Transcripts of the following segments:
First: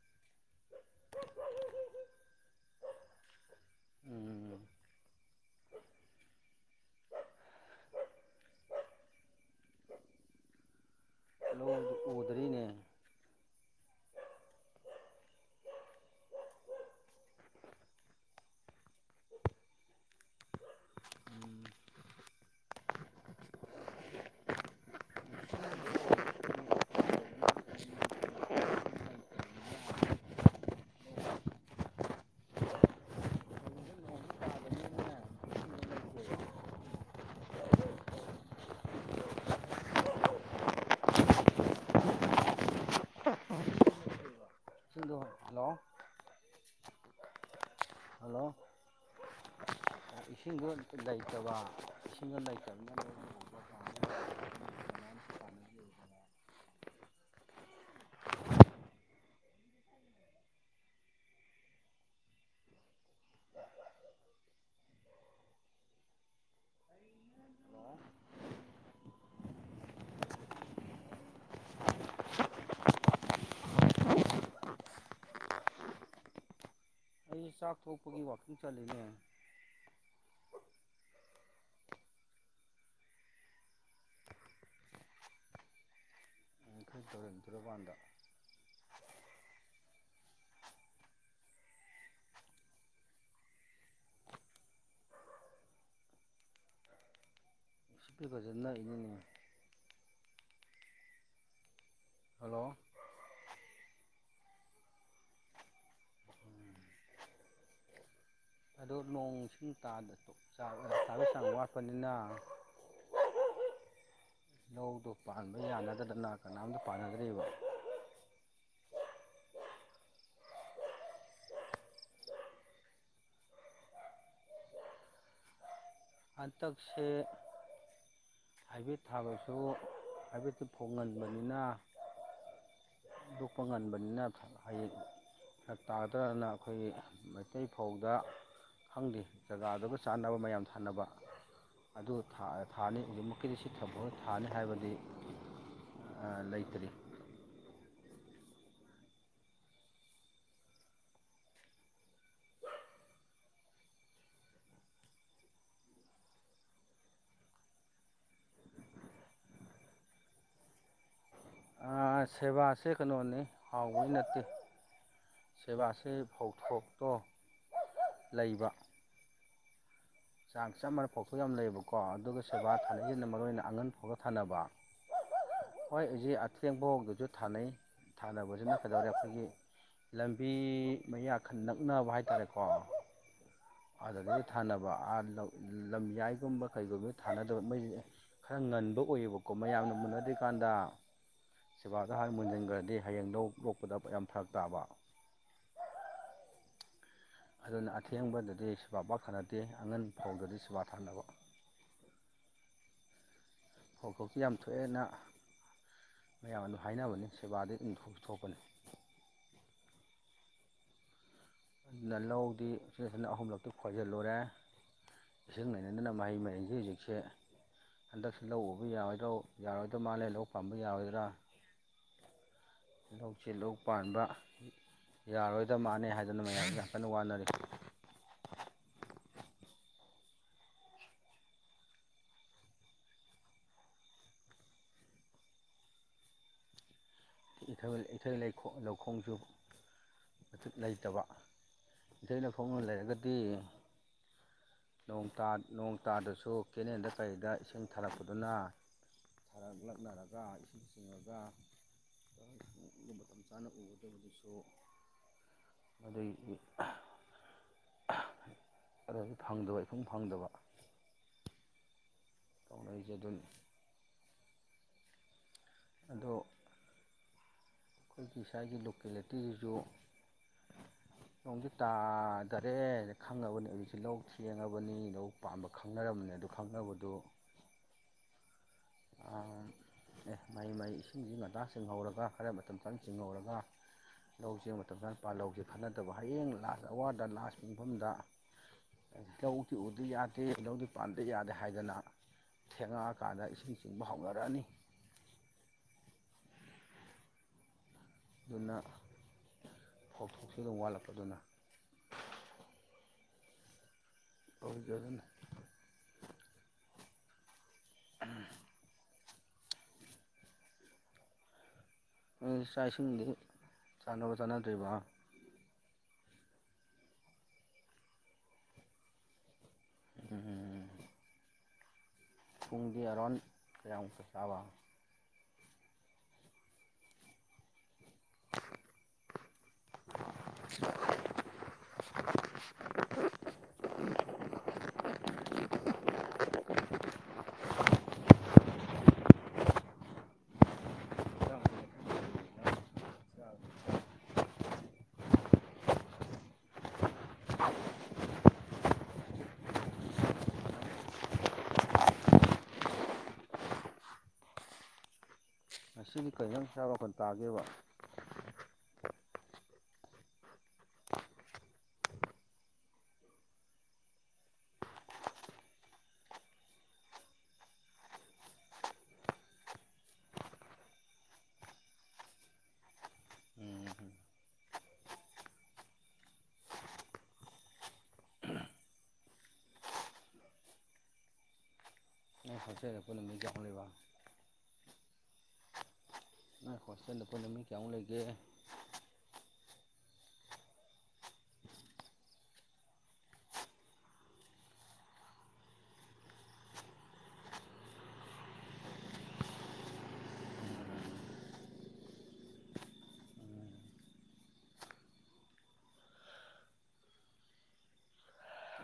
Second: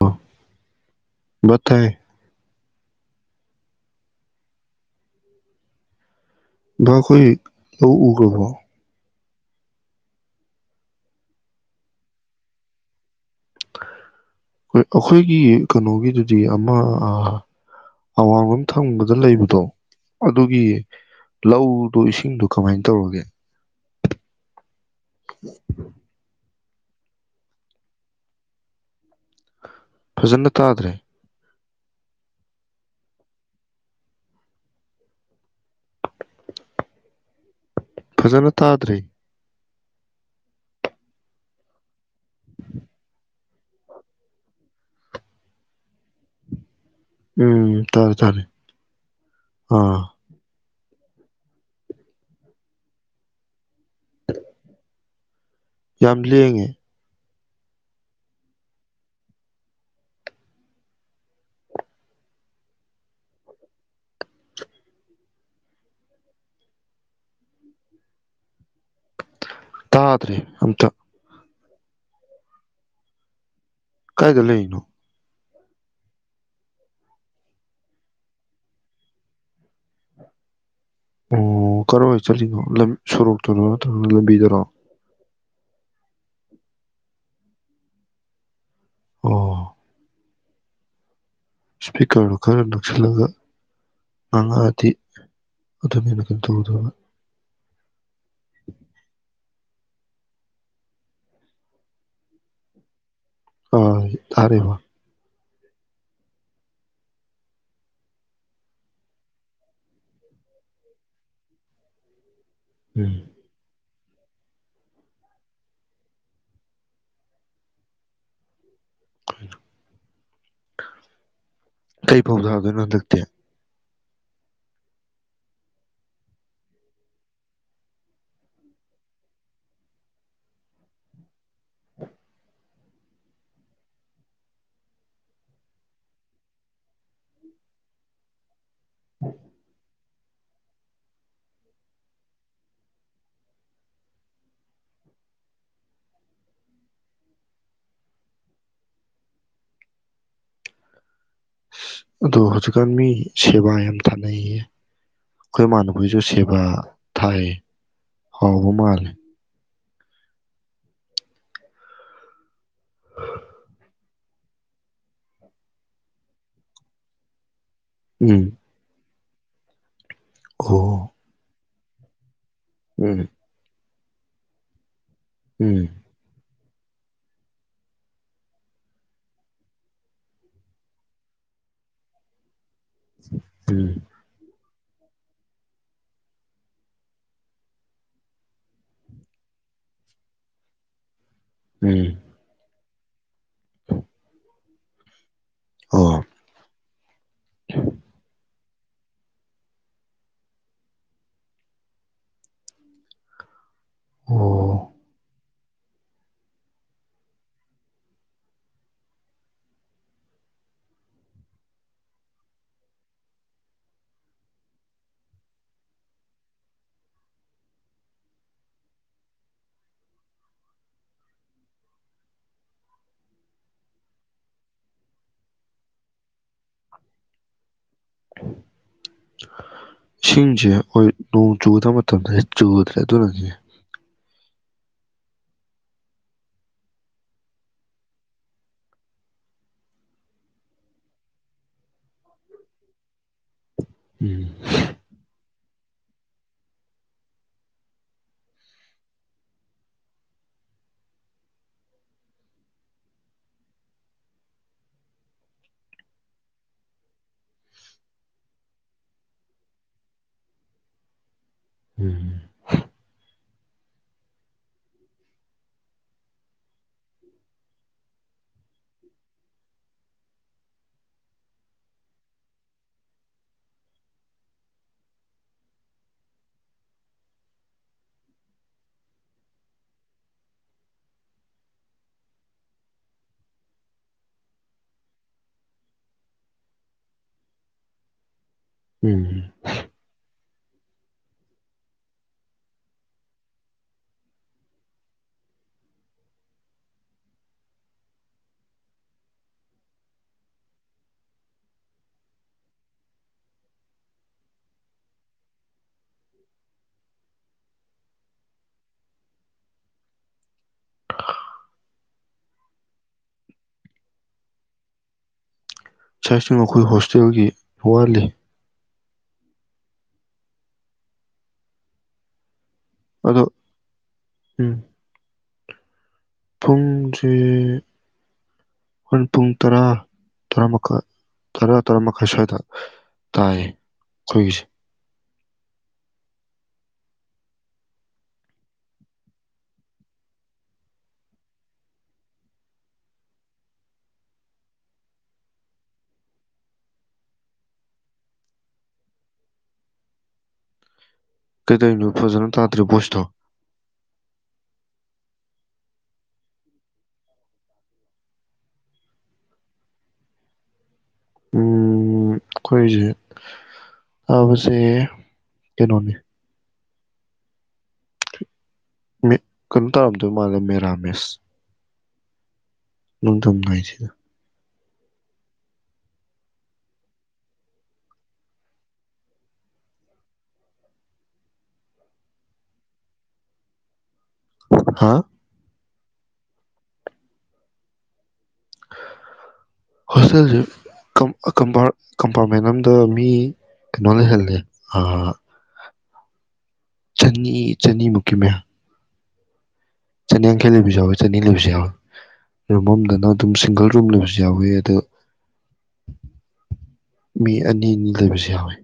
ꯑꯣ ꯕꯣꯊꯦ ꯎꯝ [unintelligible] ꯈꯣꯏ ꯂꯧ ꯎꯈ꯭ꯔꯕꯣ ꯂꯧꯖꯨ ꯎꯗ꯭ꯔꯤꯅꯦ ꯍꯣꯏ ꯑꯈꯣꯏꯒꯤ ꯀꯩꯅꯣꯒꯤꯗꯨꯗꯤ ꯑꯃ ꯑꯥ ꯑꯋꯥꯡꯂꯣꯝ ꯊꯪꯕꯗ ꯂꯩꯕꯗꯣ ꯑꯗꯨꯒꯤ ꯂꯧꯗꯣ ꯁꯤꯡꯗꯣ ꯀꯃꯥꯏꯅ ꯇꯧꯔꯒꯦ ꯐꯖꯅ ꯇꯗ꯭ꯔꯦ ꯐꯖꯅ ꯇꯗ꯭ꯔꯦ [unintelligible] ꯍꯜꯂꯣ ꯎꯝ ꯇꯔꯦ ꯇꯔꯦ ꯍꯜꯂꯣ ꯑꯥ ꯏꯁꯤꯡꯗꯣ ꯂꯩꯇꯕ ꯏꯁꯤꯡꯗꯣ ꯂꯩꯇꯕꯅꯤꯅ ꯂꯧꯗꯣ [unintelligible] [inaudible] ꯌꯥꯝ ꯂꯦꯡꯉꯦ ꯇꯥꯗ꯭ꯔꯦ ꯑꯝꯇ ꯀꯥꯏꯗ ꯂꯩꯩꯅꯣ ꯑꯩ ꯆꯥꯛ ꯊꯣꯛꯄꯒꯤ ꯋꯥꯛꯀꯤꯡ ꯆꯠꯂꯤꯅꯦ ꯑꯣ ꯀꯔꯋꯥꯏ ꯆꯠꯂꯤꯅꯣ ꯂꯝ ꯁꯣꯔꯣꯛꯇꯔꯣ ꯅꯠꯇ꯭ꯔꯒꯅ ꯂꯝꯕꯤꯗꯔꯣ ꯌꯥꯡꯈꯩ ꯇꯧꯔꯦꯟ ꯇꯣꯔꯕꯥꯥꯟꯗ ꯑꯣ ꯏꯁꯄꯤꯀꯔꯗꯣ ꯈꯔ ꯅꯛꯁꯤꯜꯂꯒ ꯉꯥꯡꯉꯛꯑꯗꯤ ꯑꯗꯨꯅ [unintelligible] ꯏꯁꯄꯤꯀꯔꯁꯨ ꯅꯛꯏꯅꯤꯅꯦ ꯍꯜꯂꯣ ꯑ ꯇꯥꯔꯤꯕꯣ ꯑꯗꯣ ꯅꯣꯡꯁꯤꯡ ꯇꯥꯗꯗꯣ ꯆꯥꯕ ꯁꯥꯕꯩ ꯆꯥꯡ ꯋꯥꯠꯄꯅꯤꯅ ꯎꯝ ꯂꯧꯗꯣ ꯄꯥꯟꯕ ꯌꯥꯅꯗꯗꯅ ꯀꯅꯥꯝꯇ ꯄꯥꯟꯅꯗ꯭ꯔꯦꯕ ꯀꯩ ꯐꯧ ꯊꯥꯗꯣꯢꯅꯣ ꯍꯟꯗꯛꯇꯤ ꯍꯟꯇꯛꯁꯦ ꯍꯥꯏꯕ꯭ꯔꯤꯠ ꯊꯥꯕꯁꯨ ꯍꯥꯏꯕ꯭ꯔꯤꯠꯇꯨ ꯐꯧ ꯉꯟꯕꯅꯤꯅ ꯂꯣꯛꯄ ꯉꯟꯕꯅꯤꯅ ꯍꯌꯦꯡ ꯐꯔꯛ ꯇꯥꯗ꯭ꯔꯅ ꯑꯩꯈꯣꯏꯒꯤ ꯃꯩꯇꯩ ꯐꯧꯗ ꯈꯪꯗꯦ ꯖꯒꯥꯗꯨꯒ ꯆꯥꯟꯅꯕ ꯃꯌꯥꯝ ꯊꯥꯅꯕ ꯑꯗꯨ ꯊꯥ ꯊꯥꯅꯤ ꯍꯧꯖꯤꯛꯃꯛ [unintelligible] ꯊꯥꯅꯤ ꯍꯥꯏꯕꯗꯤ ꯑ ꯂꯩꯇ꯭ꯔꯤ ꯑꯗꯣ ꯍꯧꯖꯤꯛꯀꯥꯟ ꯃꯤ ꯁꯦꯕꯥ ꯌꯥꯝ ꯊꯥꯅꯩꯌꯦꯌꯦ ꯈꯣꯏ ꯏꯃꯥꯟꯅꯕꯍꯣꯢꯁꯨ ꯁꯦꯕꯥ ꯊꯥꯏ ꯍꯥꯎꯕ ꯃꯥꯂꯦ ꯑ ꯁꯦꯕꯥꯁꯦ ꯀꯩꯅꯣꯅꯦ ꯍꯥꯎꯕꯒꯤ ꯅꯠꯇꯦ ꯁꯦꯕꯥꯥꯁꯦ ꯐꯧꯊꯣꯛꯇꯣ ꯎꯝ ꯂꯩꯕ ꯆꯥꯡ ꯆꯞ ꯑꯣ ꯃꯥꯟꯅ ꯐꯧꯊꯣꯛ ꯌꯥꯝ ꯂꯩꯌꯦꯕꯀꯣ ꯑꯗꯨꯒ ꯁꯦꯕꯥ ꯎꯝ [unintelligible] ꯃꯔꯨ ꯑꯣꯏꯅ ꯑꯉꯟ ꯐꯧꯗ ꯊꯟꯅꯅꯕ ꯎꯝ ꯍꯣꯏ ꯍꯧꯖꯤꯛ ꯑꯊꯦꯡꯕꯕꯧꯗꯁꯨ ꯊꯥꯅꯩ ꯊꯥꯅꯕꯁꯤꯅ ꯀꯩꯗꯧꯔꯦ ꯑꯩꯈꯣꯏꯒꯤ ꯂꯝꯕꯤ ꯃꯌꯥ ꯈꯔ ꯅꯛꯅꯕ ꯍꯥꯏꯇꯥꯔꯦꯀꯣ ꯎꯝ ꯑꯗꯒꯤ ꯊꯥꯅꯕ ꯥꯑꯥ ꯂꯧ ꯂꯝꯌꯥꯏꯒꯨꯝꯕ ꯀꯩꯒꯨꯝꯕ ꯊꯥꯅꯗꯕ ꯃꯩ ꯈꯔ ꯉꯟꯕ ꯑꯣꯏꯌꯦꯕꯀꯣ ꯃꯌꯥꯝꯅ ꯃꯨꯟꯅꯗ꯭ꯔꯤꯀꯥꯟꯗ ꯎꯝ ꯁꯦꯕꯥꯗ ꯍꯥꯟꯅ ꯃꯨꯟꯖꯟꯒ꯭ꯔꯗꯤ ꯍꯌꯦꯡ ꯂꯧ ꯂꯣꯛꯄꯗ ꯌꯥꯝ ꯐꯔꯛ ꯇꯥꯕ ꯑꯣ ꯑꯗꯨꯅ ꯑꯊꯦꯡꯕꯗꯗꯤ ꯁꯦꯕꯥ ꯄꯥꯛ ꯊꯥꯅꯗꯦ ꯑꯉꯟ ꯐꯧꯗꯗꯤ ꯁꯦꯕꯥ ꯊꯥꯅꯕ ꯐꯧꯊꯣꯛꯇꯤ ꯌꯥꯝ ꯊꯣꯛ ꯑꯣ ꯍꯦꯟꯅ ꯃꯌꯥꯝ ꯑꯗꯨꯝ ꯍꯥꯏꯅꯕꯅꯦ ꯁꯦꯕꯥꯗꯤ ꯑꯗꯨꯝ ꯊꯣꯛꯇꯤ ꯊꯣꯛꯄꯅꯦ ꯂ ꯂꯧꯗꯤ ꯎꯆꯤꯟ ꯅꯥꯆꯤꯟꯅ ꯑꯍꯨꯝꯂꯛꯇꯤ ꯈꯣꯏꯖꯤꯜꯂꯨꯔꯦ ꯏꯁꯤꯡ ꯂꯩꯅꯗꯅ ꯃꯍꯩ ꯃꯍꯩꯁꯦ ꯍꯧꯖꯤꯛꯁꯦ ꯍꯟꯗꯛꯁꯨ ꯂꯧ ꯎꯕ ꯌꯥꯔꯣꯏꯗ꯭ꯔꯣ ꯌꯥꯔꯣꯏꯗ ꯃꯥꯜꯂꯦ ꯂꯧ ꯄꯥꯝꯕ ꯌꯥꯔꯣꯏꯗ꯭ꯔꯥ ꯂꯧꯁꯦ ꯂꯧ ꯄꯥꯟꯕ ꯌꯥꯔꯣꯏꯗꯕ ꯃꯥꯥꯟꯅꯦ ꯍꯥꯏꯗꯅ ꯃꯌꯥꯝꯁꯦ ꯌꯥꯝ ꯀꯟꯅ ꯋꯥꯅꯔꯤ ꯏꯁꯤꯡꯁꯦ ꯍꯣꯏ ꯅꯣꯡ ꯆꯨꯒꯗꯕ ꯃꯇꯝꯗꯗꯤ ꯆꯨꯗ꯭ꯔꯦ ꯑꯗꯨꯅꯅꯤ ꯏꯊ ꯏꯊꯩ ꯂꯧ ꯂꯧꯈꯣꯡꯖꯨ ꯂꯩꯇꯕ ꯏꯊꯩ ꯂꯧꯈꯣꯡꯗꯣ ꯂꯩꯔꯒꯗꯤ ꯎꯝ ꯅꯣꯡ ꯇꯥ ꯅꯣꯡ ꯇꯥꯗꯁꯨ ꯀꯦꯅꯦꯟꯗ ꯀꯩꯗ ꯏꯁꯤꯡ ꯊꯥꯔꯛ ꯄꯗꯨꯅ ꯈꯔ ꯂꯛꯅꯔꯒ ꯏꯁꯤꯡ ꯆꯤꯡꯉꯒ [unintelligible] ꯃꯇꯝ ꯆꯥꯅ ꯎꯒꯗꯕꯗꯨꯁꯨ ꯑꯗꯩ ꯗꯤ ꯑꯍꯥ ꯑꯗꯨꯑꯣꯏꯖꯨ ꯐꯪꯗꯕ ꯏꯐꯪ ꯐꯪꯗꯕ ꯎꯝ ꯇꯧꯅꯔꯤꯖꯦ ꯑꯗꯨꯟ ꯑꯗꯣ ꯑꯩꯒꯤ ꯁꯥꯏꯒꯤ ꯂꯣꯀꯦꯂ‌ꯦꯇꯤꯖꯨ ꯅꯣꯡꯖ‌ꯦ ꯇꯥ ꯗꯔꯦ ꯖ‌ꯦ ꯈꯪꯉꯕꯅ‌ꯦ ꯍꯧꯖꯤꯛꯁ‌ꯦ ꯂꯧ ꯊꯦꯡꯉꯕꯅꯤ ꯂꯧ ꯄꯥꯝꯕ ꯈꯪꯅꯔꯝꯕꯅꯦ ꯑꯗꯨ ꯈꯪꯅꯕꯗꯨ ꯑꯝ ꯑꯦ ꯃꯍꯩ ꯃꯍꯩ ꯏꯁꯤꯡꯖꯤ ꯉꯟꯇꯥ ꯆꯤꯡꯍꯧꯔꯒ ꯈꯔ ꯃꯇꯝ ꯆꯪ ꯆꯤꯡꯉꯧꯔꯒ ꯂꯧꯖ‌ꯦ ꯃꯇꯝ ꯆꯥꯟ ꯄꯥꯜꯂꯧꯖ‌ꯦ ꯈꯟꯅꯗꯕ ꯍꯌꯦꯡ ꯂꯥꯁ ꯑꯋꯥꯔꯗ ꯂꯥꯁ ꯄꯨꯡꯕꯝꯗ ꯎꯝ ꯂꯧꯗꯤ ꯎꯗ ꯌꯥꯗꯦ ꯂꯧꯗꯤ ꯄꯥꯟꯗ ꯌꯥꯗꯦ ꯍꯥꯏꯗꯅ ꯊꯦꯡꯉꯑꯀꯥꯟꯗ ꯏꯁꯤꯡ ꯊꯤꯡꯕ ꯍꯧꯅ ꯔꯑꯅꯤ ꯗꯨꯅ ꯐꯧ ꯊꯣꯛꯁꯤ ꯑꯗꯨꯝ ꯋꯥꯂꯛꯄ ꯗꯨꯅ ꯇꯧꯗꯔꯒꯟꯅ [unintelligible] ꯅꯣꯏ ꯆꯥ ꯏꯁꯤꯡꯗꯤ ꯆꯥꯟꯅꯕ ꯆꯥꯟꯅꯗ꯭ꯔꯤꯕ ꯁꯁꯤ ꯃꯈꯣꯏ ꯍꯣꯁꯇꯦꯜꯒꯤ ꯋꯥ ꯂꯩ [unintelligible] ꯄꯨꯡꯗꯤ ꯑ‌ꯦ ꯑꯗꯣ ꯔꯥꯎꯟꯗ ꯀꯌꯥꯃꯨꯛꯇ ꯆꯥꯕ ꯐꯨꯡ ꯁ‌ꯦ ꯍꯣꯔꯦꯟ ꯄꯨꯡ ꯇꯔꯥ ꯇꯔꯥ ꯃꯈꯥꯏ ꯇꯔꯥ ꯇꯔꯥ ꯃꯈꯥꯏ ꯁꯥꯏꯗ ꯇꯥꯏ ꯈꯣꯏꯒꯤꯁ ꯀꯩꯗꯩꯅꯣ ꯐꯖꯅ ꯇꯥꯗ꯭ꯔꯦ ꯚꯣꯏ꯭ꯁ ꯇꯣ ꯉꯁꯤꯒꯤ ꯀꯩ ꯏꯖꯥꯡ ꯆꯥꯕ ꯈꯣꯟ ꯇꯥꯒꯦꯕ ꯎꯝ ꯑꯈꯣꯏꯖ‌ꯦ ꯑꯥꯕꯖ‌ꯩ ꯀ‌ꯦꯅꯣꯅꯦ ꯃ‌ꯦ ꯀꯟꯅꯣ ꯇꯥꯔꯝꯗ‌ꯣꯏ ꯃꯥꯂꯦ ꯃꯦꯔꯥꯃꯦꯁ ꯅ‌ꯣꯡꯗꯝ ꯎꯝ ꯅꯥꯏꯖ‌ꯦ ꯍꯣꯁꯇꯦꯜꯗ ꯄꯨꯟꯅ ꯃꯩ ꯆꯥꯛꯅ ꯂꯩꯕ ꯍꯥ ꯅꯣꯏ ꯍꯣꯁꯇꯦꯟꯗ ꯄꯨꯟꯅ ꯃꯤ ꯀꯌꯥꯃꯨꯛ ꯂꯩꯒꯦ ꯍꯣꯁꯇꯦꯜꯖ‌ꯦ ꯀꯝ ꯑ ꯀꯝꯄꯥꯔ ꯀꯝꯄꯥꯔꯃꯦꯟ ꯑꯝꯗ ꯃꯤ ꯀ‌ꯦꯅꯣ ꯂꯩꯍꯜꯂꯦ ꯑꯥ ꯆꯅꯤ ꯆꯅꯤ ꯃꯨꯛꯀꯤ ꯃꯌꯥ ꯆꯅꯤ ꯌꯥꯡꯈꯩ ꯂꯩꯕꯖꯨ ꯌꯥꯎꯋꯤ ꯆꯅꯤ ꯂꯩꯕꯖꯨ ꯌꯥꯎ ꯔꯨꯝ ꯑꯝꯗꯅ ꯑꯗꯨꯝ ꯁꯤꯡꯒꯜ ꯔꯨꯝ ꯂꯩꯕꯖꯨ ꯌꯥꯎꯋꯤ ꯑꯗꯣ ꯃꯤ ꯑꯅꯤ ꯅꯤ ꯂꯩꯕꯖꯨ ꯌꯥꯎꯋꯦ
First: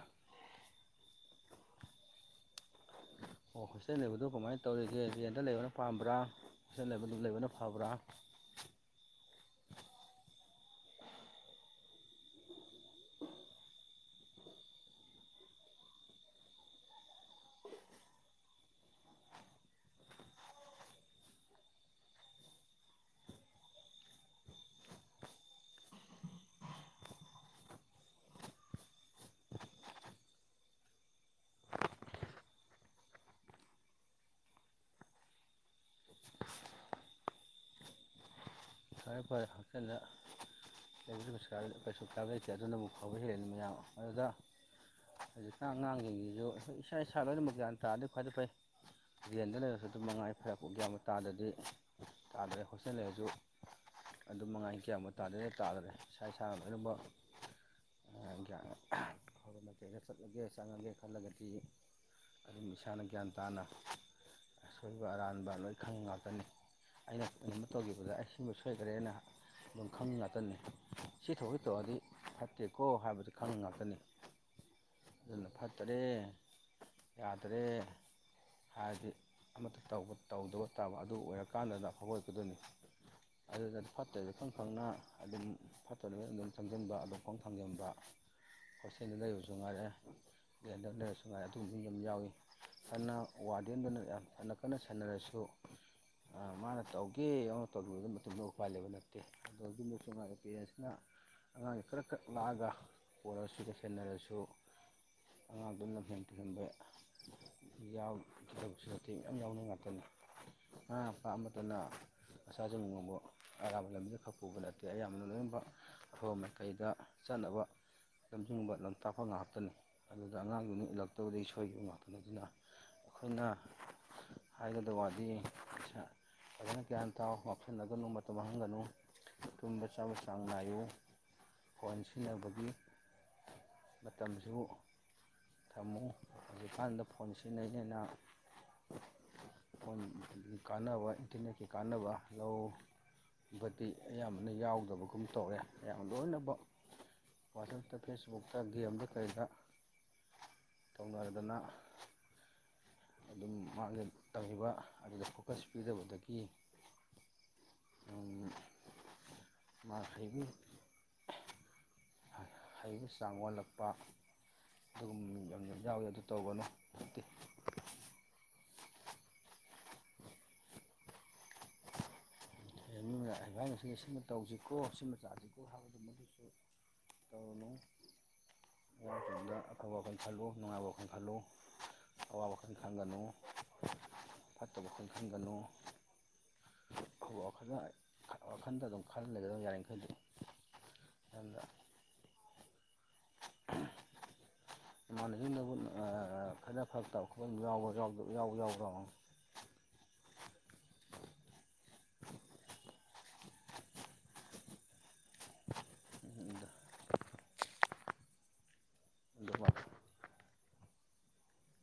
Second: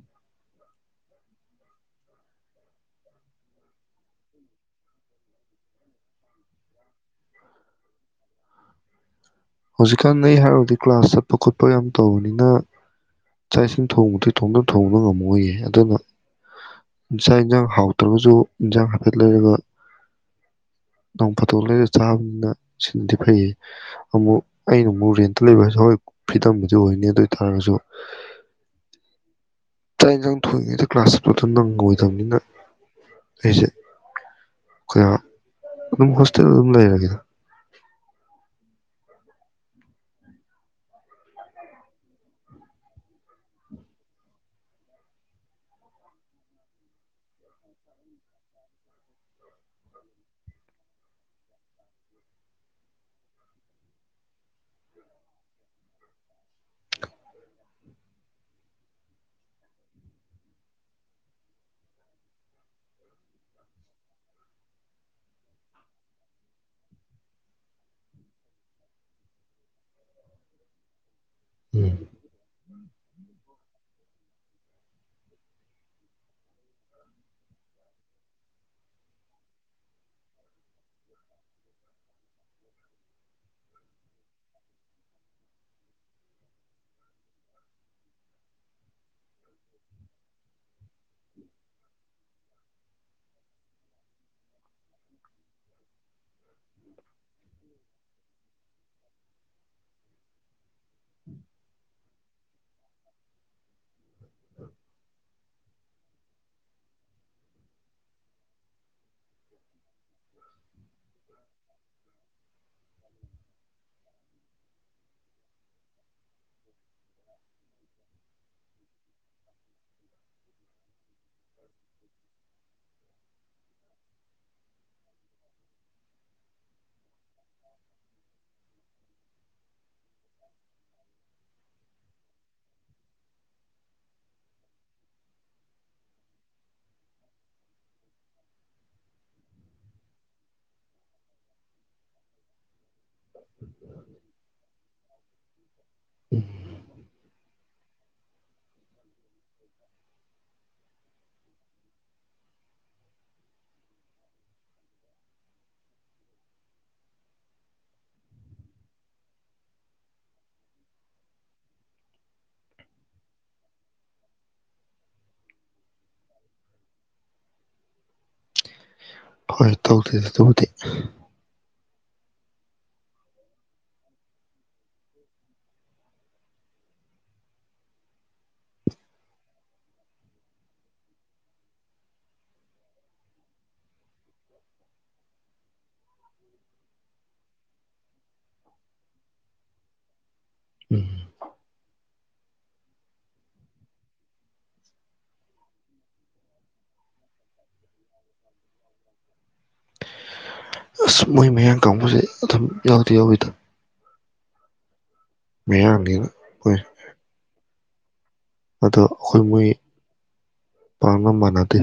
ꯑꯣ ꯍꯣꯁꯇꯦꯟ ꯂꯩꯕꯗꯨ ꯀꯃꯥꯏꯟ ꯇꯧꯔꯤꯒꯦ ꯔ‌ꯦꯟꯗ ꯂꯩꯕꯅ ꯄꯥꯝꯕ꯭ꯔꯥ ꯍꯣꯁꯇꯦꯜ ꯂꯩꯕ ꯗꯨ ꯂꯩꯕꯅ ꯐꯕ꯭ꯔꯥ ꯍꯧꯖꯤꯛꯀꯥꯟ ꯅꯩ ꯍꯥꯏꯔꯨꯔꯗꯤ ꯀ꯭ꯂꯥꯁ ꯆꯠꯄ ꯈꯣꯠꯄ ꯌꯥꯝ ꯇꯧꯕꯅꯤꯅ ꯆꯥꯛ ꯏꯁꯤꯡ ꯊꯣꯡꯗꯤ ꯊꯣꯡꯗ ꯊꯣꯡꯕ ꯉꯝꯃꯣꯏꯌꯦ ꯑꯗꯨꯅ ꯆꯥ ꯏꯟꯖꯥꯡ ꯍꯥꯎꯇ꯭ꯔꯒꯖꯨ ꯏꯟꯖꯥꯡ ꯍꯥꯏꯐꯦꯠ ꯂꯩꯔꯒ ꯅꯣꯡ ꯐꯥꯗꯣꯛ ꯂꯩꯔ ꯆꯥꯕꯅ ꯁꯤꯟꯅꯗꯤ ꯐꯩꯌꯦ ꯑꯃꯨꯛ ꯑꯩ ꯑꯃꯨꯛ ꯔꯦꯟꯇ ꯂꯩꯕ ꯍꯥꯏꯁꯦ ꯍꯣꯏ ꯐ꯭ꯔꯤꯗꯝꯕꯨꯗꯤ ꯑꯣꯏꯅꯤ ꯑꯗꯨ ꯑꯣꯏꯇꯥꯥꯔꯒꯁꯨ ꯆꯥꯛ ꯏꯟꯁꯥꯡ ꯐꯪꯉꯤꯗꯣ ꯀ꯭ꯂꯥꯁ ꯆꯄꯗ ꯅꯪꯉꯣꯏꯗꯕꯅꯤꯅ ꯑꯩꯁꯦ [unintelligible] ꯑꯗꯨꯝ ꯍꯣꯁꯇꯦꯜꯗ ꯑꯗꯨꯝ ꯂꯩꯔꯒꯦꯗ ꯐꯔꯦ ꯐꯔꯦ ꯍꯛꯆꯜꯂ ꯀꯩꯁꯨ ꯀꯩꯁꯨꯀꯥꯏ ꯀꯩꯁꯨꯀꯥꯏꯕ ꯂꯩꯇꯦ ꯑꯗꯨꯅꯕꯨ ꯐꯕ ꯍꯦꯜꯂꯤ ꯃꯌꯥꯝ ꯑꯗꯨꯗ ꯍꯧꯖꯤꯛꯀꯥꯟ ꯑꯉꯥꯡꯁꯤꯡꯁꯤꯁꯨ ꯏꯁꯥ ꯏꯁꯥ ꯂꯣꯏꯅꯃꯛ ꯒ꯭ꯌꯥꯟ ꯇꯥꯔꯗꯤ ꯈ꯭ꯋꯥꯏꯗꯩ ꯐꯩ ꯔꯦꯟꯗ ꯂꯩꯔꯁꯨ ꯑꯗꯨ ꯃꯉꯥꯏ ꯐꯔ [unintelligible] ꯒ꯭ꯌꯥꯟꯕꯨꯕ ꯇꯥꯗ꯭ꯔꯗꯤ ꯇꯥꯗ꯭ꯔꯦ ꯍꯣꯁꯇꯦꯜ ꯂꯩꯔꯁꯨ ꯑꯗꯨ ꯃꯉꯥꯏ ꯒ꯭ꯌꯥꯟꯕꯨ ꯇꯥꯗ꯭ꯔꯗꯤ ꯇꯥꯗꯔꯦ ꯏꯁꯥ ꯏꯁꯥꯅ ꯂꯣꯏꯅꯃꯛ ꯑ ꯒ꯭ꯌꯥꯟ [unintelligible] ꯆꯠꯂꯒꯦ ꯆꯪꯉꯒꯦ ꯈꯜꯂꯒꯗꯤ ꯑꯗꯨꯝ ꯏꯁꯥꯅ ꯒ꯭ꯌꯥꯟ ꯇꯥꯅ ꯑꯁꯣꯏꯕ ꯑꯔꯥꯟꯕ ꯂꯣꯏ ꯈꯪꯉꯤ ꯉꯥꯛꯇꯅꯤ ꯑꯩꯅ ꯀꯩꯅꯣꯝꯃ ꯇꯧꯒꯤꯕꯗ ꯑꯩꯁ ꯁꯤꯃ ꯁꯣꯏꯈꯔꯦꯅ ꯑꯗꯨꯝ ꯈꯪꯏ ꯉꯥꯛꯇꯅꯤ ꯁꯤ ꯊꯧꯑꯣꯏ ꯇꯧꯔꯗꯤ ꯎꯝ ꯐꯠꯇꯦ ꯀꯣ ꯍꯥꯏꯕꯗꯨ ꯈꯪꯉꯤ ꯉꯥꯛꯇꯅꯤ ꯑꯗꯨꯅ ꯐꯠꯇꯔꯦ ꯌꯥꯗꯔꯦ ꯍꯥꯏꯔꯗꯤ ꯑꯃꯠꯇ ꯇꯧꯕ ꯇꯧꯗꯕ ꯇꯥꯕ ꯑꯗꯨ ꯑꯣꯏꯔꯀꯥꯟꯗꯗ ꯑꯐꯕ ꯑꯣꯢꯔꯛꯇꯣꯢꯅꯤ ꯑꯗꯨꯗ ꯐꯠꯇꯦꯁꯦ ꯈꯪ ꯈꯪꯅ ꯑꯗꯨꯝ ꯐꯠꯇꯕꯗ ꯑꯗꯨꯝ ꯆꯪꯁꯤꯟꯕ ꯑꯗꯨꯞ ꯈꯣꯡ ꯊꯥꯡꯖꯤꯟꯕ ꯍꯣꯁꯇꯦꯜꯗ ꯂꯩꯕꯁꯨ ꯉꯥꯏꯔꯦ ꯔꯦꯟꯗ ꯂꯩꯔꯁꯨ ꯉꯥꯏꯔꯦ ꯑꯗꯨꯨꯝꯕꯃꯤ ꯑꯃ ꯌꯥꯎꯏ ꯐꯥꯅ ꯋꯥꯔꯗꯦꯟꯗꯨꯅ ꯌꯥꯝ ꯐꯅ ꯀꯟꯅ ꯁꯦꯟꯅꯔꯁꯨ ꯑꯥ ꯃꯥꯅ ꯇꯧꯒꯦ ꯌꯥꯎꯅ ꯇꯧꯕ ꯗꯨꯝꯕ ꯑꯗꯨꯃꯛ ꯎꯄꯥꯏ ꯂꯩꯕ ꯅꯠꯇꯦ ꯑꯗꯣ ꯍꯧꯖꯤꯃꯛꯁꯨ ꯄꯤ ꯑꯦꯁ ꯅ ꯑꯉꯥꯡꯁꯦ ꯀꯔꯛ ꯀꯔꯛ ꯂꯥꯛꯑꯒ [unintelligible] ꯁꯦꯟꯅꯔꯁꯨ ꯑꯉꯥꯡꯗꯨꯅ ꯂꯝꯍꯦꯟ ꯇꯨꯍꯦꯟ [unintelligible] ꯌꯥꯎꯗꯕꯁꯨ ꯅꯠꯇꯦ ꯃꯌꯥꯝ ꯌꯥꯎꯅꯩ ꯉꯥꯛꯇꯅꯤ ꯃꯃꯥ ꯃꯄꯥ ꯑꯃꯠꯇꯅ ꯃꯆꯥꯁꯤꯡꯕꯨ [unintelligible] ꯑꯔꯥꯟꯕ ꯂꯝꯕꯤꯗ ꯈꯥꯛ ꯄꯨꯕ ꯅꯠꯇꯦ ꯑꯌꯥꯝꯕꯅ ꯂꯣꯏꯅꯃꯛ ꯑꯐꯕ ꯃꯥꯏꯀꯩꯗ ꯆꯠꯅꯕ ꯂꯝꯖꯤꯡꯕ ꯂꯝꯇꯥꯛꯄ ꯉꯥꯛꯇꯅꯤ ꯑꯗꯨꯗ ꯑꯉꯥꯡꯗꯨꯅꯤ ꯏꯜꯂꯛꯇꯕꯗꯒꯤ ꯁꯣꯏꯈꯤꯕ ꯉꯥꯛꯇꯅꯤ ꯑꯗꯨꯅ ꯑꯈꯣꯏꯅ ꯍꯥꯏꯒꯗꯕ ꯋꯥꯗꯤ ꯄꯩꯁꯥ ꯐꯖꯅ ꯒ꯭ꯌꯥꯟ ꯇꯥꯎ ꯉꯥꯎꯁꯤꯟꯅꯒꯅꯨ ꯃꯇ ꯃꯥꯡꯍꯟꯒꯅꯨ ꯇꯨꯝꯕ ꯆꯥꯕ ꯆꯥꯡ ꯅꯥꯏꯌꯨ ꯐꯣꯟ ꯁꯤꯖꯤꯟꯅꯕꯒꯤ ꯃꯇꯝꯁꯨ ꯊꯝꯃꯨ ꯍꯧꯖꯤꯛꯀꯥꯟꯗ ꯐꯣꯟ ꯁꯤꯖꯤꯟꯅꯩꯅꯦꯅ ꯐꯣꯟ ꯀꯥꯟꯅꯕ ꯏꯟꯇ꯭ꯔꯅꯦꯠꯀꯤ ꯀꯥꯟꯅꯕ ꯂꯧ ꯕꯗꯤ ꯑꯌꯥꯝꯕꯅ ꯌꯥꯎꯗꯕꯒꯨꯝ ꯇꯧꯌꯦ ꯑꯌꯥꯝ ꯎꯝ ꯂꯣꯏꯅꯃꯛ ꯋꯥꯆꯞ ꯐꯦꯁꯕꯨꯛꯇ ꯒꯦꯝꯗ ꯀꯔꯤꯗ ꯇꯧꯅꯔꯗꯅ ꯑꯗꯨꯝ ꯃꯥꯒꯤ ꯇꯝꯃꯤꯕ ꯑꯗꯨꯗ ꯐꯣꯀꯁ ꯄꯤꯗꯕꯗꯒꯤ ꯎꯝ [unintelligible] ꯍꯥ ꯍꯩꯕ ꯆꯥꯡ ꯋꯥꯠꯂꯛꯄ ꯑꯗꯨꯒꯨꯝꯕ ꯃꯤ ꯌꯥꯝ ꯌꯥꯝ ꯌꯥꯎꯋꯤ ꯑꯗꯨ ꯇꯧꯒꯅꯨ ꯐꯠꯇꯦ ꯍꯣꯢ ꯇꯧꯗꯦꯗ ꯗꯨꯕꯨꯗꯤ [unintelligible] ꯁꯤꯃ ꯇꯧꯁꯤꯀꯣ ꯁꯤꯃ ꯆꯥꯁꯤꯀꯣ ꯍꯥꯏꯕꯗ ꯃꯗꯨꯁꯨ ꯇꯧꯔꯨꯅꯨ ꯑꯉꯥꯡ ꯑꯣꯏꯔꯤꯉꯩꯗ ꯑꯐꯕ ꯋꯥꯈꯟ ꯈꯜꯂꯨ ꯅꯨꯡꯉꯥꯏꯕ ꯋꯥꯈꯜ ꯈꯜꯂꯨ ꯑꯋꯥꯕ ꯋꯈꯜ ꯈꯟꯒꯅꯨ ꯐꯠꯇꯕ ꯋꯈꯜ ꯈꯟꯒꯅꯨ ꯑꯐꯕ ꯋꯥꯈꯜꯗ ꯋꯥꯈꯟꯗ ꯗꯨꯝ ꯈꯜꯂꯩꯔꯒ ꯌꯥꯔꯤꯃꯈꯩꯗꯤ ꯎꯝ ꯌꯥꯝꯅ ꯏꯃꯥꯟꯅꯁꯤꯟꯅꯕꯨ ꯐꯖꯅ ꯐꯛꯇꯕ ꯈꯣꯠ ꯌꯥꯎꯕ ꯌꯥꯎꯕ ꯌꯥꯎꯗ ꯑꯁ ꯃꯣꯏ ꯃꯌꯥꯡ ꯀꯥꯡꯕꯨꯁꯦ ꯑꯗꯨꯝ ꯌꯥꯎꯗꯤ ꯌꯥꯎꯋꯤꯗ ꯃꯤꯌꯥꯡꯅꯦꯕ ꯑꯩꯈꯣꯏ ꯑꯗꯣ ꯑꯈꯣꯏ ꯃꯣꯏ ꯑꯗꯨꯒ ꯄꯥꯝꯕ ꯃꯥꯟꯅꯗꯦ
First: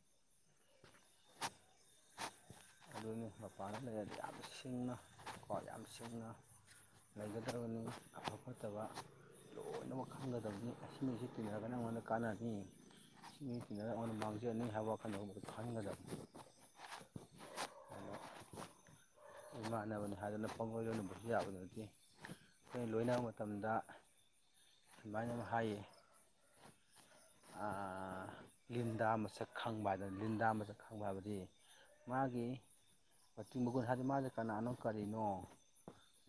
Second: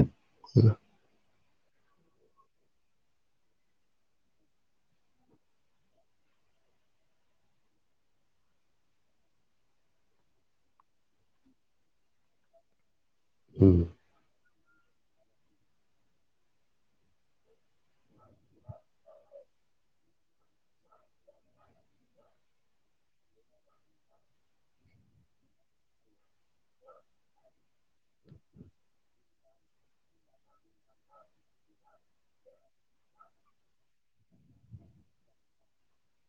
ꯗꯨꯅꯤ ꯃꯄꯥꯟꯗ ꯂꯩꯔꯗꯤ ꯌꯥꯝ ꯁꯤꯡꯅ ꯀꯣ ꯌꯥꯝ ꯁꯤꯡꯅ ꯂꯩꯒꯗꯕꯅꯤ ꯐꯕ ꯐꯠꯇꯕ ꯂꯣꯏꯅꯃꯛ ꯈꯪꯒꯗꯕꯅꯤ ꯑꯁꯤꯅ ꯁꯤ ꯇꯤꯟꯅꯔꯛꯄꯅ ꯑꯪꯉꯣꯟꯗ ꯀꯥꯟꯅꯔꯛꯒꯅꯤ ꯃꯤ ꯎꯝ ꯇꯤꯟꯅꯔꯒ ꯑꯩꯉꯣꯟꯗ ꯃꯥꯡꯖꯅꯤ ꯍꯥꯏꯕ ꯋꯥꯈꯜꯗ ꯈꯟꯒꯗꯕꯅꯤ ꯏꯃꯥꯟꯅꯕꯅꯤ ꯍꯥꯏꯗꯅ ꯄꯪꯂꯣꯏ ꯂꯣꯏꯅꯕꯁꯨ ꯌꯥꯕ ꯅꯠꯇꯦ ꯑꯈꯣꯏ ꯂꯣꯏꯅꯕ ꯃꯇꯝꯗ ꯁꯨꯃꯥꯏꯅ ꯑꯃ ꯍꯥꯏꯌꯦ ꯑꯥ ꯂꯤꯟꯗ ꯃꯁꯛ ꯈꯪꯕ ꯍꯥꯏꯕ ꯂꯤꯟꯗꯥ ꯃꯁꯛ ꯈꯪꯕ ꯍꯥꯏꯕꯗꯤ ꯃꯥꯒꯤ ꯃꯇꯤꯛ ꯃꯒꯨꯟ ꯍꯥ ꯃꯥꯁꯦ ꯀꯅꯥꯅꯣ ꯀꯔꯤꯅꯣ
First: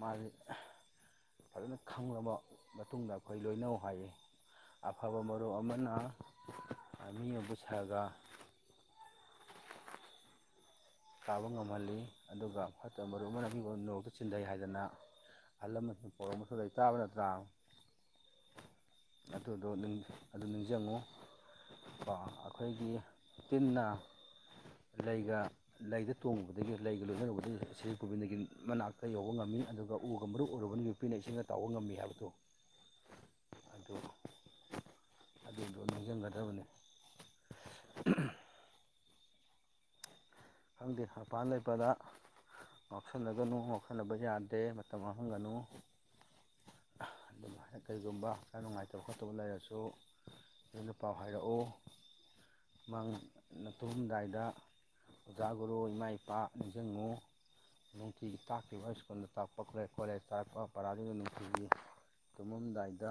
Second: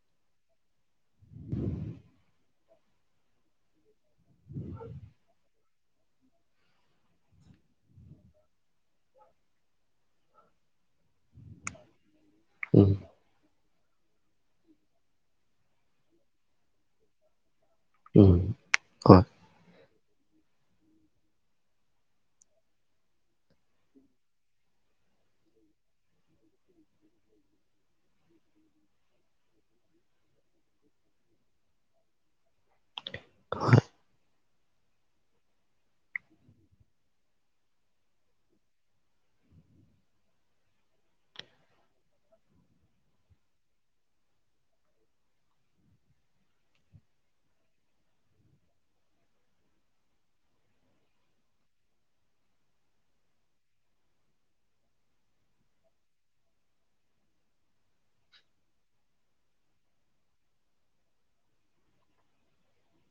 ꯃꯥꯁꯦ ꯐꯖꯅ ꯈꯪꯂꯕ ꯃꯇꯨꯡꯗ ꯑꯈꯣꯏ ꯂꯣꯏꯅꯧ ꯍꯥꯏꯌꯦ ꯑꯐꯕ ꯃꯔꯨꯞ ꯑꯃꯅ ꯃꯤ ꯑꯃꯕꯨ ꯁꯥꯔꯒ ꯀꯥꯕ ꯉꯝꯍꯜꯂꯤ ꯑꯗꯨꯒ ꯎꯝ ꯐꯠꯇꯕ ꯐꯠꯇꯕ ꯑꯃꯅ ꯃꯤ ꯑꯃꯕꯨ ꯅꯣꯔꯣꯛꯇ ꯆꯤꯟꯊꯩ ꯍꯥꯏꯗꯅ ꯑꯍꯜ ꯂꯃꯟꯁꯤꯡ ꯄꯣꯎꯔꯧ ꯑꯃꯁꯨ ꯂꯩ ꯇꯥꯕ ꯅꯠꯇ꯭ꯔꯥ ꯎꯝ ꯍꯣꯏ ꯑꯗꯨꯗꯣ ꯑꯗꯨꯝ ꯑꯗꯨ ꯅꯤꯡꯁꯤꯡꯉꯣ ꯀꯣ ꯑꯈꯣꯏꯒꯤ ꯇꯤꯟꯅ ꯂꯩꯒ ꯂꯩꯗ ꯇꯣꯡꯉꯨꯕꯗꯒꯤ ꯂꯩꯒ ꯂꯣꯏꯅꯔꯨꯕꯗꯒꯤ ꯁ꯭ꯔꯤ ꯒꯣꯕꯤꯟꯒꯤ ꯃꯅꯥꯛꯇ ꯌꯧꯕ ꯉꯝꯃꯤ ꯑꯗꯨꯒ ꯎꯒ ꯃꯔꯨꯞ ꯑꯣꯏꯔꯨꯕꯅꯤ ꯌꯨꯄꯤꯅ ꯏꯁꯤꯡꯗ ꯇꯥꯎꯕ ꯉꯝꯃꯤ ꯍꯥꯏꯕꯗꯣ ꯑꯗꯨ [inaudible] ꯑꯗꯨꯗꯣ ꯅꯤꯡꯁꯤꯡꯒꯗꯕꯅꯤ ꯈꯪꯗꯦ ꯃꯄꯥꯟ ꯂꯩꯕꯒ ꯉꯥꯎꯁꯟꯅꯒꯅꯨ ꯉꯥꯎꯁꯟꯅꯕ ꯌꯥꯗꯦ ꯃꯇꯝ ꯃꯥꯡꯍꯟꯒꯅꯨ ꯑꯗꯨꯝ ꯀꯔꯤꯒꯨꯝꯕ ꯍꯛꯆꯥꯡ ꯅꯨꯡꯉꯥꯏꯇꯕ ꯈꯣꯠꯇꯕ ꯂꯩꯔꯁꯨ ꯑꯗꯨꯅ ꯄꯥꯎ ꯍꯥꯏꯔꯛꯑꯣ ꯃꯪ ꯅ ꯇꯨꯝꯃꯝꯗꯥꯏꯗ ꯑꯣꯖꯥ ꯒꯨꯔꯨ ꯏꯃꯥ ꯏꯄꯥ ꯅꯤꯡꯁꯤꯡꯉꯨ ꯅꯨꯡꯇꯤꯒꯤ ꯇꯥꯛꯈꯤꯕ ꯁ꯭ꯀꯨꯜ ꯇꯥꯥꯛꯄ ꯀꯣꯂꯦꯁꯇ ꯇꯥꯛꯄ ꯄꯔꯥꯁꯤꯡꯗꯨ ꯅꯨꯡꯇꯤꯒꯤ ꯇꯨꯝꯃꯝꯗꯥꯏꯗ